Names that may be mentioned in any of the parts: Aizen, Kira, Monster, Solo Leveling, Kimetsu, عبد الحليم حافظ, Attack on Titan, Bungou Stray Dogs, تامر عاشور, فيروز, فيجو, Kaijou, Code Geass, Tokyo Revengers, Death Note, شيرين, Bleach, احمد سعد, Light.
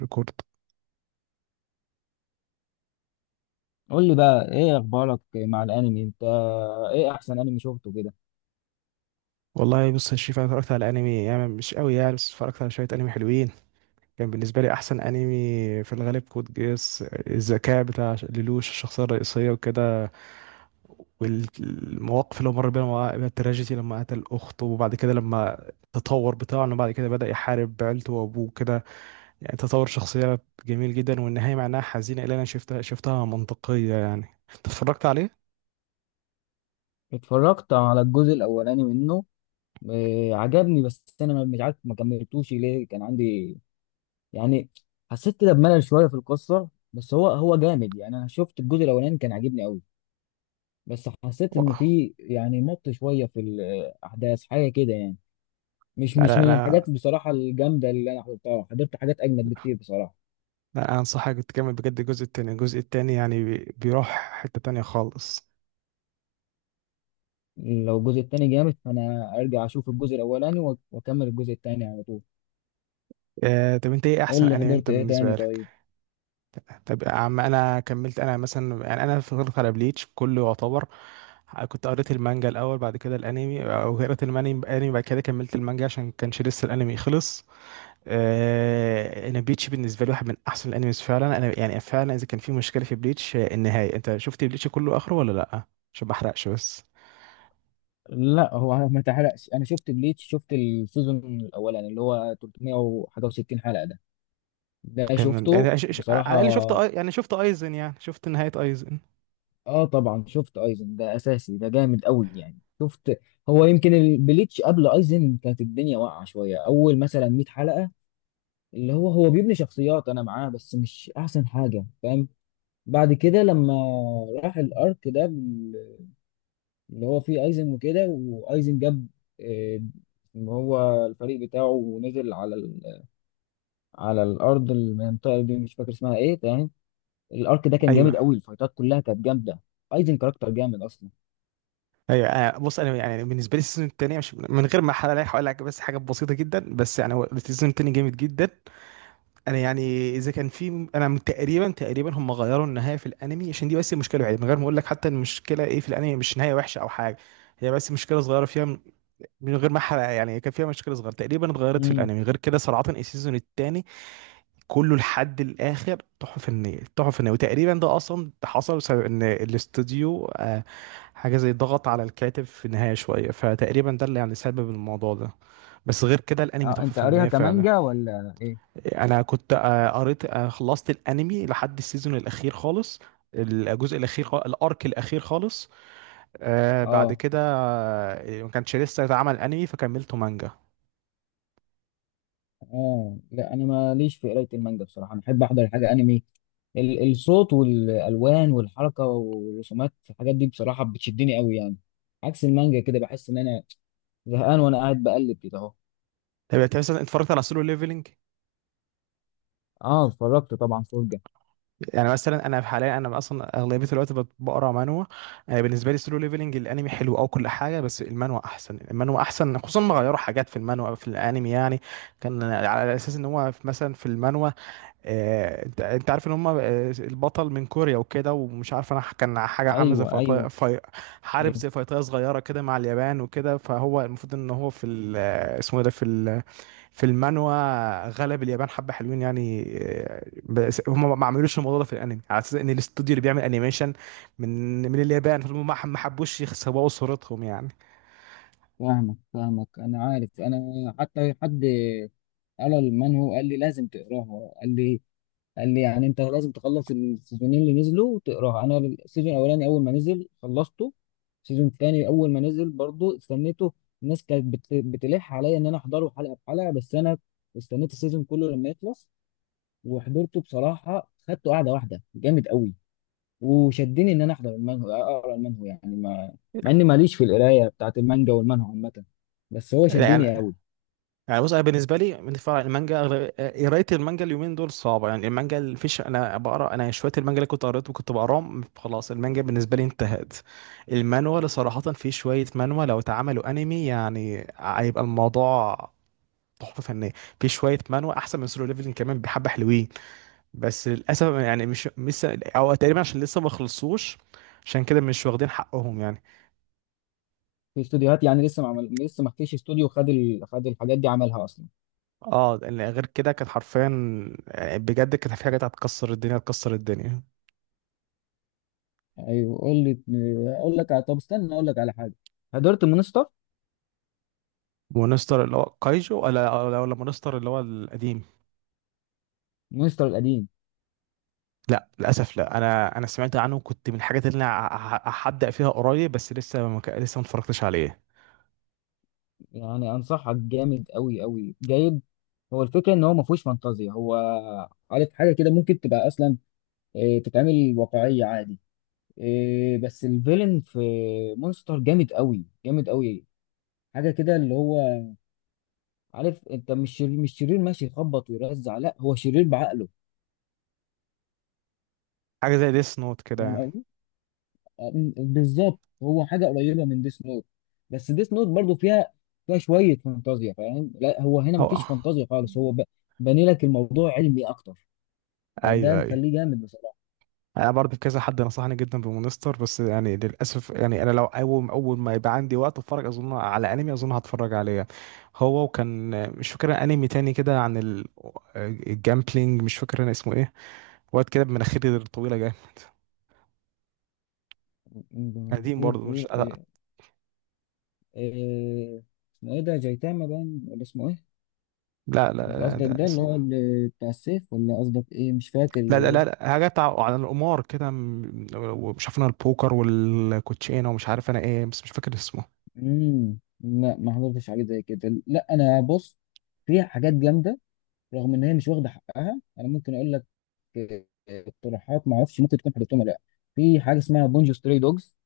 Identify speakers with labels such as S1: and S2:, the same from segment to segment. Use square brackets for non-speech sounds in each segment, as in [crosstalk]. S1: ريكورد.
S2: قول لي بقى ايه اخبارك مع الانمي انت؟ ايه احسن انمي شفته كده؟
S1: والله، بص يا شريف، انا اتفرجت على انمي يعني مش قوي يعني، بس اتفرجت على شويه انمي حلوين. كان بالنسبه لي احسن انمي في الغالب كود جيس، الذكاء بتاع ليلوش الشخصيه الرئيسيه وكده. والمواقف اللي هو مر بيها بيها التراجيدي، لما قتل اخته وبعد كده لما التطور بتاعه انه بعد كده بدأ يحارب عيلته وابوه كده. يعني تطور شخصيه جميل جدا، والنهايه معناها حزينه، اللي انا شفتها منطقيه يعني. أنت اتفرجت عليه؟
S2: اتفرجت على الجزء الاولاني منه. إيه، عجبني، بس انا مش عارف ما كملتوش ليه، كان عندي يعني حسيت كده بملل شويه في القصه، بس هو جامد يعني. انا شفت الجزء الاولاني كان عاجبني قوي، بس حسيت ان في يعني مط شويه في الاحداث حاجه كده يعني. مش
S1: لا،
S2: مش
S1: لا،
S2: من
S1: انا
S2: الحاجات بصراحه الجامده اللي انا حضرتها، حضرت حاجات اجمد بكتير بصراحه.
S1: لا انصحك، تكمل بجد الجزء التاني يعني بيروح حتة تانية خالص.
S2: لو الجزء التاني جامد فانا ارجع اشوف الجزء الاولاني واكمل الجزء التاني على طول.
S1: آه، طب انت ايه احسن
S2: قول لي
S1: انمي انت
S2: حضرت ايه
S1: بالنسبة
S2: تاني
S1: لك؟
S2: طيب؟
S1: طب يا عم، انا كملت انا مثلا يعني انا فضلت على بليتش كله يعتبر. كنت قريت المانجا الاول، بعد كده الانمي، او قريت الانمي، بعد كده كملت المانجا عشان كانش لسه الانمي خلص. آه، انا بليتش بالنسبة لي واحد من احسن الانميز فعلا، انا يعني فعلا اذا كان في مشكلة في بليتش. النهاية، انت شفت بليتش كله اخره ولا لا؟ عشان ما احرقش بس.
S2: لا هو ما تحرقش. انا شفت بليتش، شفت السيزون الاولاني اللي هو 300 وحاجه و60 حلقه ده، ده
S1: تمام،
S2: شفته
S1: يعني على
S2: بصراحه.
S1: الاقل شفت يعني شفت ايزن، يعني شفت نهايه ايزن.
S2: اه طبعا شفت ايزن، ده اساسي، ده جامد قوي يعني شفت. هو يمكن البليتش قبل ايزن كانت الدنيا واقعه شويه، اول مثلا 100 حلقه، اللي هو بيبني شخصيات، انا معاه بس مش احسن حاجه، فاهم؟ بعد كده لما راح الارك ده اللي هو فيه ايزن وكده، وايزن جاب آه، اللي هو الفريق بتاعه ونزل على على الارض، المنطقه دي مش فاكر اسمها ايه، تمام. الارك ده كان جامد
S1: ايوه،
S2: قوي، الفايتات كلها كانت جامده. ايزن كاركتر جامد اصلا.
S1: ايوه. بص، انا يعني بالنسبه لي السيزون الثاني، مش من غير ما احرق عليك هقول لك بس حاجه بسيطه جدا، بس يعني هو السيزون الثاني جامد جدا. انا يعني اذا كان في، انا من تقريبا تقريبا هم غيروا النهايه في الانمي، عشان دي بس المشكله الوحيده. من غير ما اقول لك حتى المشكله ايه في الانمي، مش نهايه وحشه او حاجه. هي بس مشكله صغيره فيها، من غير ما احرق، يعني كان فيها مشكله صغيره تقريبا اتغيرت في
S2: امم
S1: الانمي. غير كده صراحه السيزون الثاني كله لحد الاخر تحفه فنيه، تحفه فنيه. وتقريبا ده اصلا ده حصل بسبب ان الاستوديو حاجه زي ضغط على الكاتب في النهايه شويه، فتقريبا ده اللي يعني سبب الموضوع ده. بس غير كده الانمي
S2: اه
S1: تحفه
S2: انت قاريها
S1: فنيه فعلا.
S2: كمانجا ولا ايه؟
S1: انا كنت قريت خلصت الانمي لحد السيزون الاخير خالص، الجزء الاخير خالص، الارك الاخير خالص. بعد
S2: اه،
S1: كده ما كانش لسه اتعمل انمي فكملته مانجا.
S2: اه لا، انا ماليش في قرايه المانجا بصراحه، انا احب احضر حاجه انمي. الصوت والالوان والحركه والرسومات، الحاجات دي بصراحه بتشدني قوي يعني. عكس المانجا كده، بحس ان انا زهقان وانا قاعد بقلب كده اهو.
S1: طب انت مثلا اتفرجت على سولو ليفلنج؟
S2: اه اتفرجت طبعا، فرجه.
S1: يعني مثلا انا في حاليا، انا اصلا اغلبيه الوقت بقرا مانوا. انا بالنسبه لي سولو ليفلنج الانمي حلو او كل حاجه، بس المانوا احسن، المانوا احسن، خصوصا ما غيروا حاجات في المانوا في الانمي يعني. كان على اساس ان هو مثلا في المانوا، انت عارف ان هم، البطل من كوريا وكده، ومش عارف انا كان حاجه عامله زي
S2: ايوه
S1: فيطايه
S2: ايوه.
S1: في، حارب
S2: ايوه
S1: زي فيطايه صغيره كده مع اليابان وكده، فهو المفروض ان هو في اسمه إيه ده في المانوا غلب اليابان حبة حلوين يعني. بس هم ما عملوش الموضوع ده في الانمي، على اساس ان الاستوديو اللي بيعمل انيميشن من اليابان، فهم ما حبوش يسوقوا صورتهم يعني.
S2: فاهمك انا عارف. انا حتى حد قال للمان، هو قال لي لازم تقراها، قال لي، قال لي يعني انت لازم تخلص السيزونين اللي نزلوا وتقراها. انا السيزون الاولاني اول ما نزل خلصته، السيزون الثاني اول ما نزل برضو استنيته. الناس كانت بتلح عليا ان انا احضره حلقه بحلقه، بس انا استنيت السيزون كله لما يخلص وحضرته بصراحه، خدته قاعده واحده جامد قوي. وشدني ان انا احضر المانهو، اقرا المانهو يعني ما مع اني ماليش في القرايه بتاعت المانجا والمانهو عامه، بس هو
S1: لا،
S2: شدني
S1: يعني
S2: قوي.
S1: يعني بص، انا بالنسبه لي من فرع المانجا، قرايه المانجا اليومين دول صعبه، يعني المانجا اللي فيش انا بقرا انا شويه، المانجا اللي كنت قريته وكنت بقراهم خلاص، المانجا بالنسبه لي انتهت. المانوا اللي صراحه، في شويه مانوا لو اتعملوا انمي يعني هيبقى الموضوع تحفه فنيه. في شويه مانوا احسن من سولو ليفلنج كمان، بحبه حلوين. بس للاسف يعني مش لسه، او تقريبا عشان لسه ما خلصوش، عشان كده مش واخدين حقهم يعني.
S2: في استوديوهات يعني لسه ما عمل... لسه ما فيش استوديو خد خد الحاجات دي عملها اصلا.
S1: اه، لأن غير كده كانت حرفيا، بجد كانت في حاجات هتكسر الدنيا، هتكسر الدنيا.
S2: ايوه قول لي. اقول لك طب استنى اقول لك على حاجه، حضرت مونستر؟
S1: مونستر اللي هو كايجو، ولا مونستر اللي هو القديم؟
S2: مونستر القديم.
S1: لا، للاسف لا، انا سمعت عنه، كنت من الحاجات اللي انا هبدا فيها قريب، بس لسه ما اتفرجتش عليه.
S2: يعني انصحك، جامد قوي قوي جيد. هو الفكره ان هو ما فيهوش فانتازيا، هو عارف حاجه كده ممكن تبقى اصلا تتعمل واقعيه عادي. بس الفيلن في مونستر جامد قوي جامد قوي. حاجه كده اللي هو، عارف، انت مش شرير ماشي يخبط ويرزع، لا هو شرير بعقله،
S1: حاجه زي ديس نوت كده يعني.
S2: فاهم؟ بالظبط هو حاجه قريبه من ديس نوت، بس ديس نوت برضو فيها، فيها شويه فانتازيا، فاهم؟ لا هو هنا
S1: هو
S2: مفيش فانتازيا خالص، هو باني لك الموضوع علمي اكتر، فده
S1: ايوه، ايوه.
S2: مخليه جامد بصراحه.
S1: انا برضه كذا حد نصحني جدا بمونستر، بس يعني للاسف يعني انا لو اول ما يبقى عندي وقت اتفرج اظن على انمي، اظن هتفرج عليه هو. وكان مش فاكر انمي تاني كده عن الجامبلينج، مش فاكر انا اسمه ايه، واد كده بمناخير الطويله جاي، قديم
S2: خير
S1: برضه. مش،
S2: تقول
S1: لا.
S2: إيه- اسمه ايه ده، جايتاما باين ولا اسمه ايه؟
S1: لا،
S2: مش
S1: لا،
S2: قصدك
S1: لا،
S2: ده اللي هو اللي بتاع السيف، ولا قصدك ايه، مش فاكر.
S1: لا، لا، لا، لا، حاجه بتاع عن القمار كده، ومش عارف انا البوكر والكوتشينه ومش عارف انا ايه، بس مش فاكر اسمه.
S2: لا ما حضرتش حاجه زي كده، لا. انا بص، في حاجات جامده رغم ان هي مش واخده حقها، انا ممكن اقول لك اقتراحات، ما اعرفش ممكن تكون حضرتهم ولا لا. في حاجه اسمها بونجو ستري دوجز،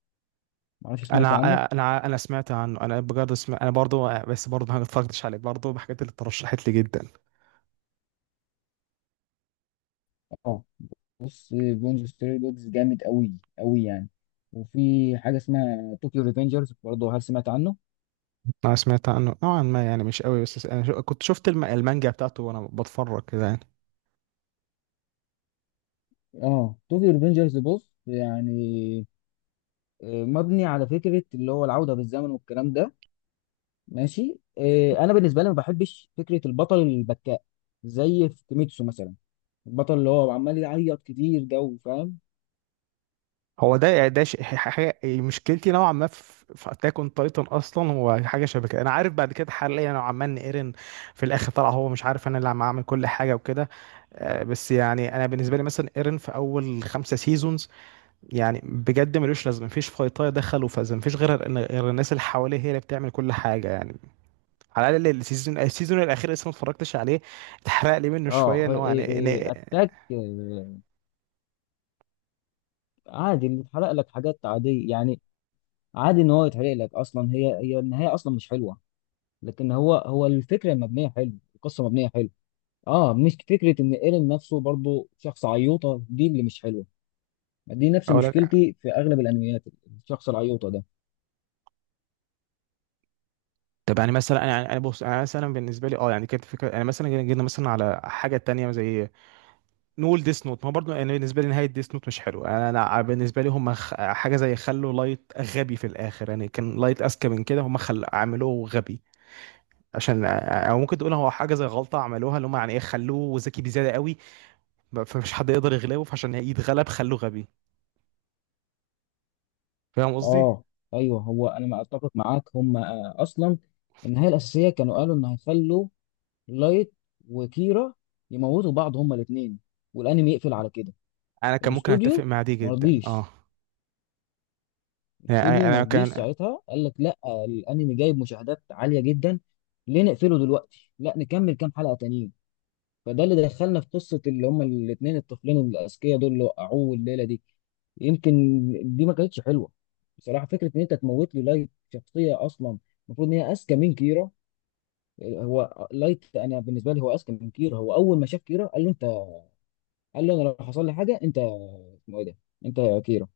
S2: ما اعرفش سمعت
S1: انا
S2: عنه.
S1: انا انا أنا سمعت عنه، انا بجد سمعت، انا برضو، بس برضو ما اتفرجتش عليه، برضو بحاجات اللي اترشحت لي جدا.
S2: اه بص بونجو ستري دوجز جامد قوي قوي يعني. وفي حاجه اسمها طوكيو ريفنجرز برضه، هل سمعت عنه؟
S1: انا سمعت عنه نوعا ما، يعني مش قوي، بس انا كنت شفت المانجا بتاعته وانا بتفرج كده يعني.
S2: اه طوكيو ريفنجرز بص يعني مبني على فكره اللي هو العوده بالزمن والكلام ده ماشي. انا بالنسبه لي ما بحبش فكره البطل البكاء، زي في كيميتسو مثلا، البطل اللي هو عمال يعيط كتير ده، فاهم؟
S1: هو ده حاجه مشكلتي نوعا ما في اتاك اون تايتن. اصلا هو حاجه شبه كده، انا عارف بعد كده حاليا نوعا ما ان ايرين في الاخر طلع هو مش عارف انا اللي عم اعمل كل حاجه وكده. بس يعني انا بالنسبه لي مثلا ايرين في اول خمسه سيزونز يعني بجد ملوش لازمه، مفيش فايطايه دخلوا فاز، مفيش غير الناس اللي حواليه هي اللي بتعمل كل حاجه يعني. على الاقل السيزون الاخير لسه ما اتفرجتش عليه، اتحرق لي منه
S2: اه،
S1: شويه ان هو
S2: اتاك عادي، اللي اتحرق لك حاجات عادية يعني، عادي ان هو يتحرق لك. اصلا هي النهاية اصلا مش حلوة، لكن هو الفكرة المبنية حلو، القصة مبنية حلو. اه مش فكرة، ان ايرين نفسه برضو شخص عيوطة، دي اللي مش حلوة، دي نفس
S1: اقول لك.
S2: مشكلتي في اغلب الانميات، الشخص العيوطة ده.
S1: طب يعني مثلا انا يعني انا بص، انا مثلا بالنسبه لي اه يعني كانت فكره، يعني مثلا جينا مثلا على حاجه تانية زي نقول ديس نوت ما برضه، يعني بالنسبه لي نهايه ديس نوت مش حلو، أنا بالنسبه لي هم حاجه زي خلوا لايت غبي في الاخر، يعني كان لايت اذكى من كده، هم خل عملوه غبي عشان او ممكن تقول هو حاجه زي غلطه عملوها، اللي هم يعني ايه، خلوه ذكي بزياده قوي فمش حد يقدر يغلبه، فعشان يتغلب خلوه غبي. فاهم قصدي؟
S2: اه ايوه هو انا ما اتفق معاك. هم اصلا النهاية الاساسية كانوا قالوا ان هيخلوا لايت وكيرا يموتوا بعض هما الاثنين، والانمي يقفل على كده.
S1: انا كان ممكن اتفق
S2: الاستوديو
S1: مع دي جدا، اه.
S2: مرضيش،
S1: يعني
S2: الاستوديو
S1: انا
S2: مرضيش
S1: كان،
S2: ساعتها، قال لك لا، الانمي جايب مشاهدات عاليه جدا، ليه نقفله دلوقتي، لا نكمل كام حلقه تانيين. فده اللي دخلنا في قصه اللي هما الاثنين الطفلين الاذكياء دول اللي وقعوه الليله دي. يمكن دي ما كانتش حلوه بصراحه، فكره ان انت تموت لي لايت شخصيه اصلا المفروض ان هي اذكى من كيرا. هو لايت انا بالنسبه لي هو اذكى من كيرا، هو اول ما شاف كيرا قال له انت، قال له انا لو حصل لي حاجه انت اسمه ايه ده، انت يا كيرا،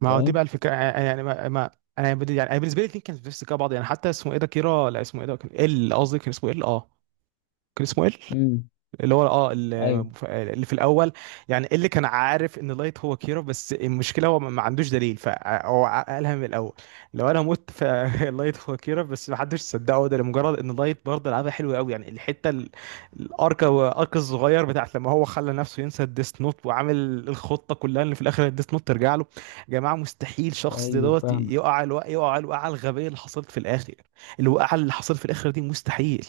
S1: ما هو دي بقى
S2: فاهم؟
S1: الفكره، يعني ما انا بدي يعني أنا بالنسبه لي الاثنين كانوا في نفس السكه بعض، يعني حتى اسمه ايه ده كيرا، لا اسمه ايه ده كان ال، قصدي كان اسمه ال، اه، كان اسمه ال،
S2: امم
S1: اللي هو اه، اللي
S2: ايوه
S1: اللي في الاول. يعني إيه اللي كان عارف ان لايت هو كيرا، بس المشكله هو ما عندوش دليل، فهو قالها من الاول، لو انا مت فلايت [laughs] هو كيرا. بس ما حدش صدقه ده لمجرد ان لايت برضه لعبها حلوه قوي، يعني الحته الارك الصغير بتاعت لما هو خلى نفسه ينسى الديس نوت وعامل الخطه كلها ان في الاخر الديس نوت ترجع له. يا جماعه مستحيل شخص زي
S2: ايوه
S1: دوت
S2: فاهمك.
S1: يقع الوقع، يقع الوقعه الغبيه اللي حصلت في الاخر. الوقعه اللي حصلت في الاخر دي مستحيل.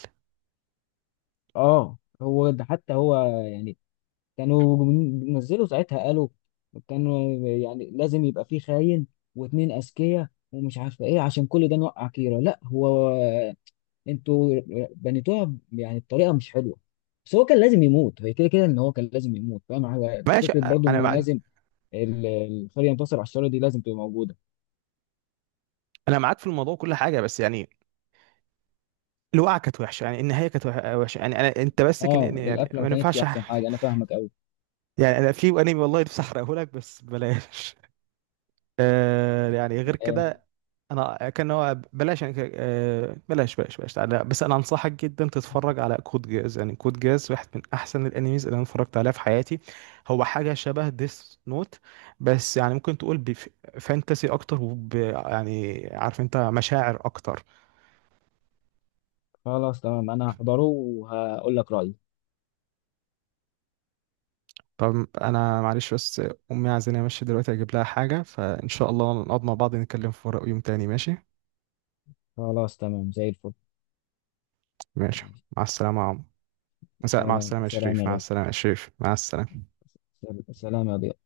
S2: اه هو ده حتى هو يعني كانوا بينزلوا ساعتها، قالوا كانوا يعني لازم يبقى فيه خاين واتنين اذكياء ومش عارفه ايه عشان كل ده نوقع كيرة، لا هو انتوا بنيتوها يعني بطريقه مش حلوه. بس هو كان لازم يموت، هي كده كده ان هو كان لازم يموت، فاهم؟ هو
S1: ماشي.
S2: فكره برضو
S1: انا
S2: ان
S1: ما،
S2: لازم ال- الخير ينتصر على الشر، دي لازم تبقى موجوده.
S1: انا معاك في الموضوع كل حاجه، بس يعني الوقعه كانت وحشه يعني، النهايه كانت وحشه يعني، انا انت بس كان
S2: اه
S1: يعني
S2: القفله
S1: ما
S2: ما كانتش
S1: ينفعش
S2: احسن حاجه، انا فاهمك قوي.
S1: يعني انا في انمي والله نفسي احرقه لك، بس بلاش. [laughs] يعني غير
S2: آه،
S1: كده، انا كان هو بلاش يعني بلاش، بلاش، بلاش، تعالى بس انا انصحك جدا تتفرج على كود جاز، يعني كود جاز واحد من احسن الانميز اللي انا اتفرجت عليها في حياتي. هو حاجه شبه ديس نوت، بس يعني ممكن تقول بفانتسي اكتر وب يعني عارف انت مشاعر اكتر.
S2: خلاص تمام انا هحضره وهقول لك رايي.
S1: طب انا معلش بس، امي عايزاني امشي دلوقتي اجيب لها حاجه، فان شاء الله نقعد مع بعض نتكلم في ورق يوم تاني، ماشي؟
S2: خلاص تمام زي الفل.
S1: ماشي. مع السلامه يا عم. مساء. مع
S2: سلام
S1: السلامه يا
S2: سلام
S1: شريف، مع
S2: يا
S1: السلامه يا شريف، مع السلامه.
S2: غالي، سلام يا ضياء.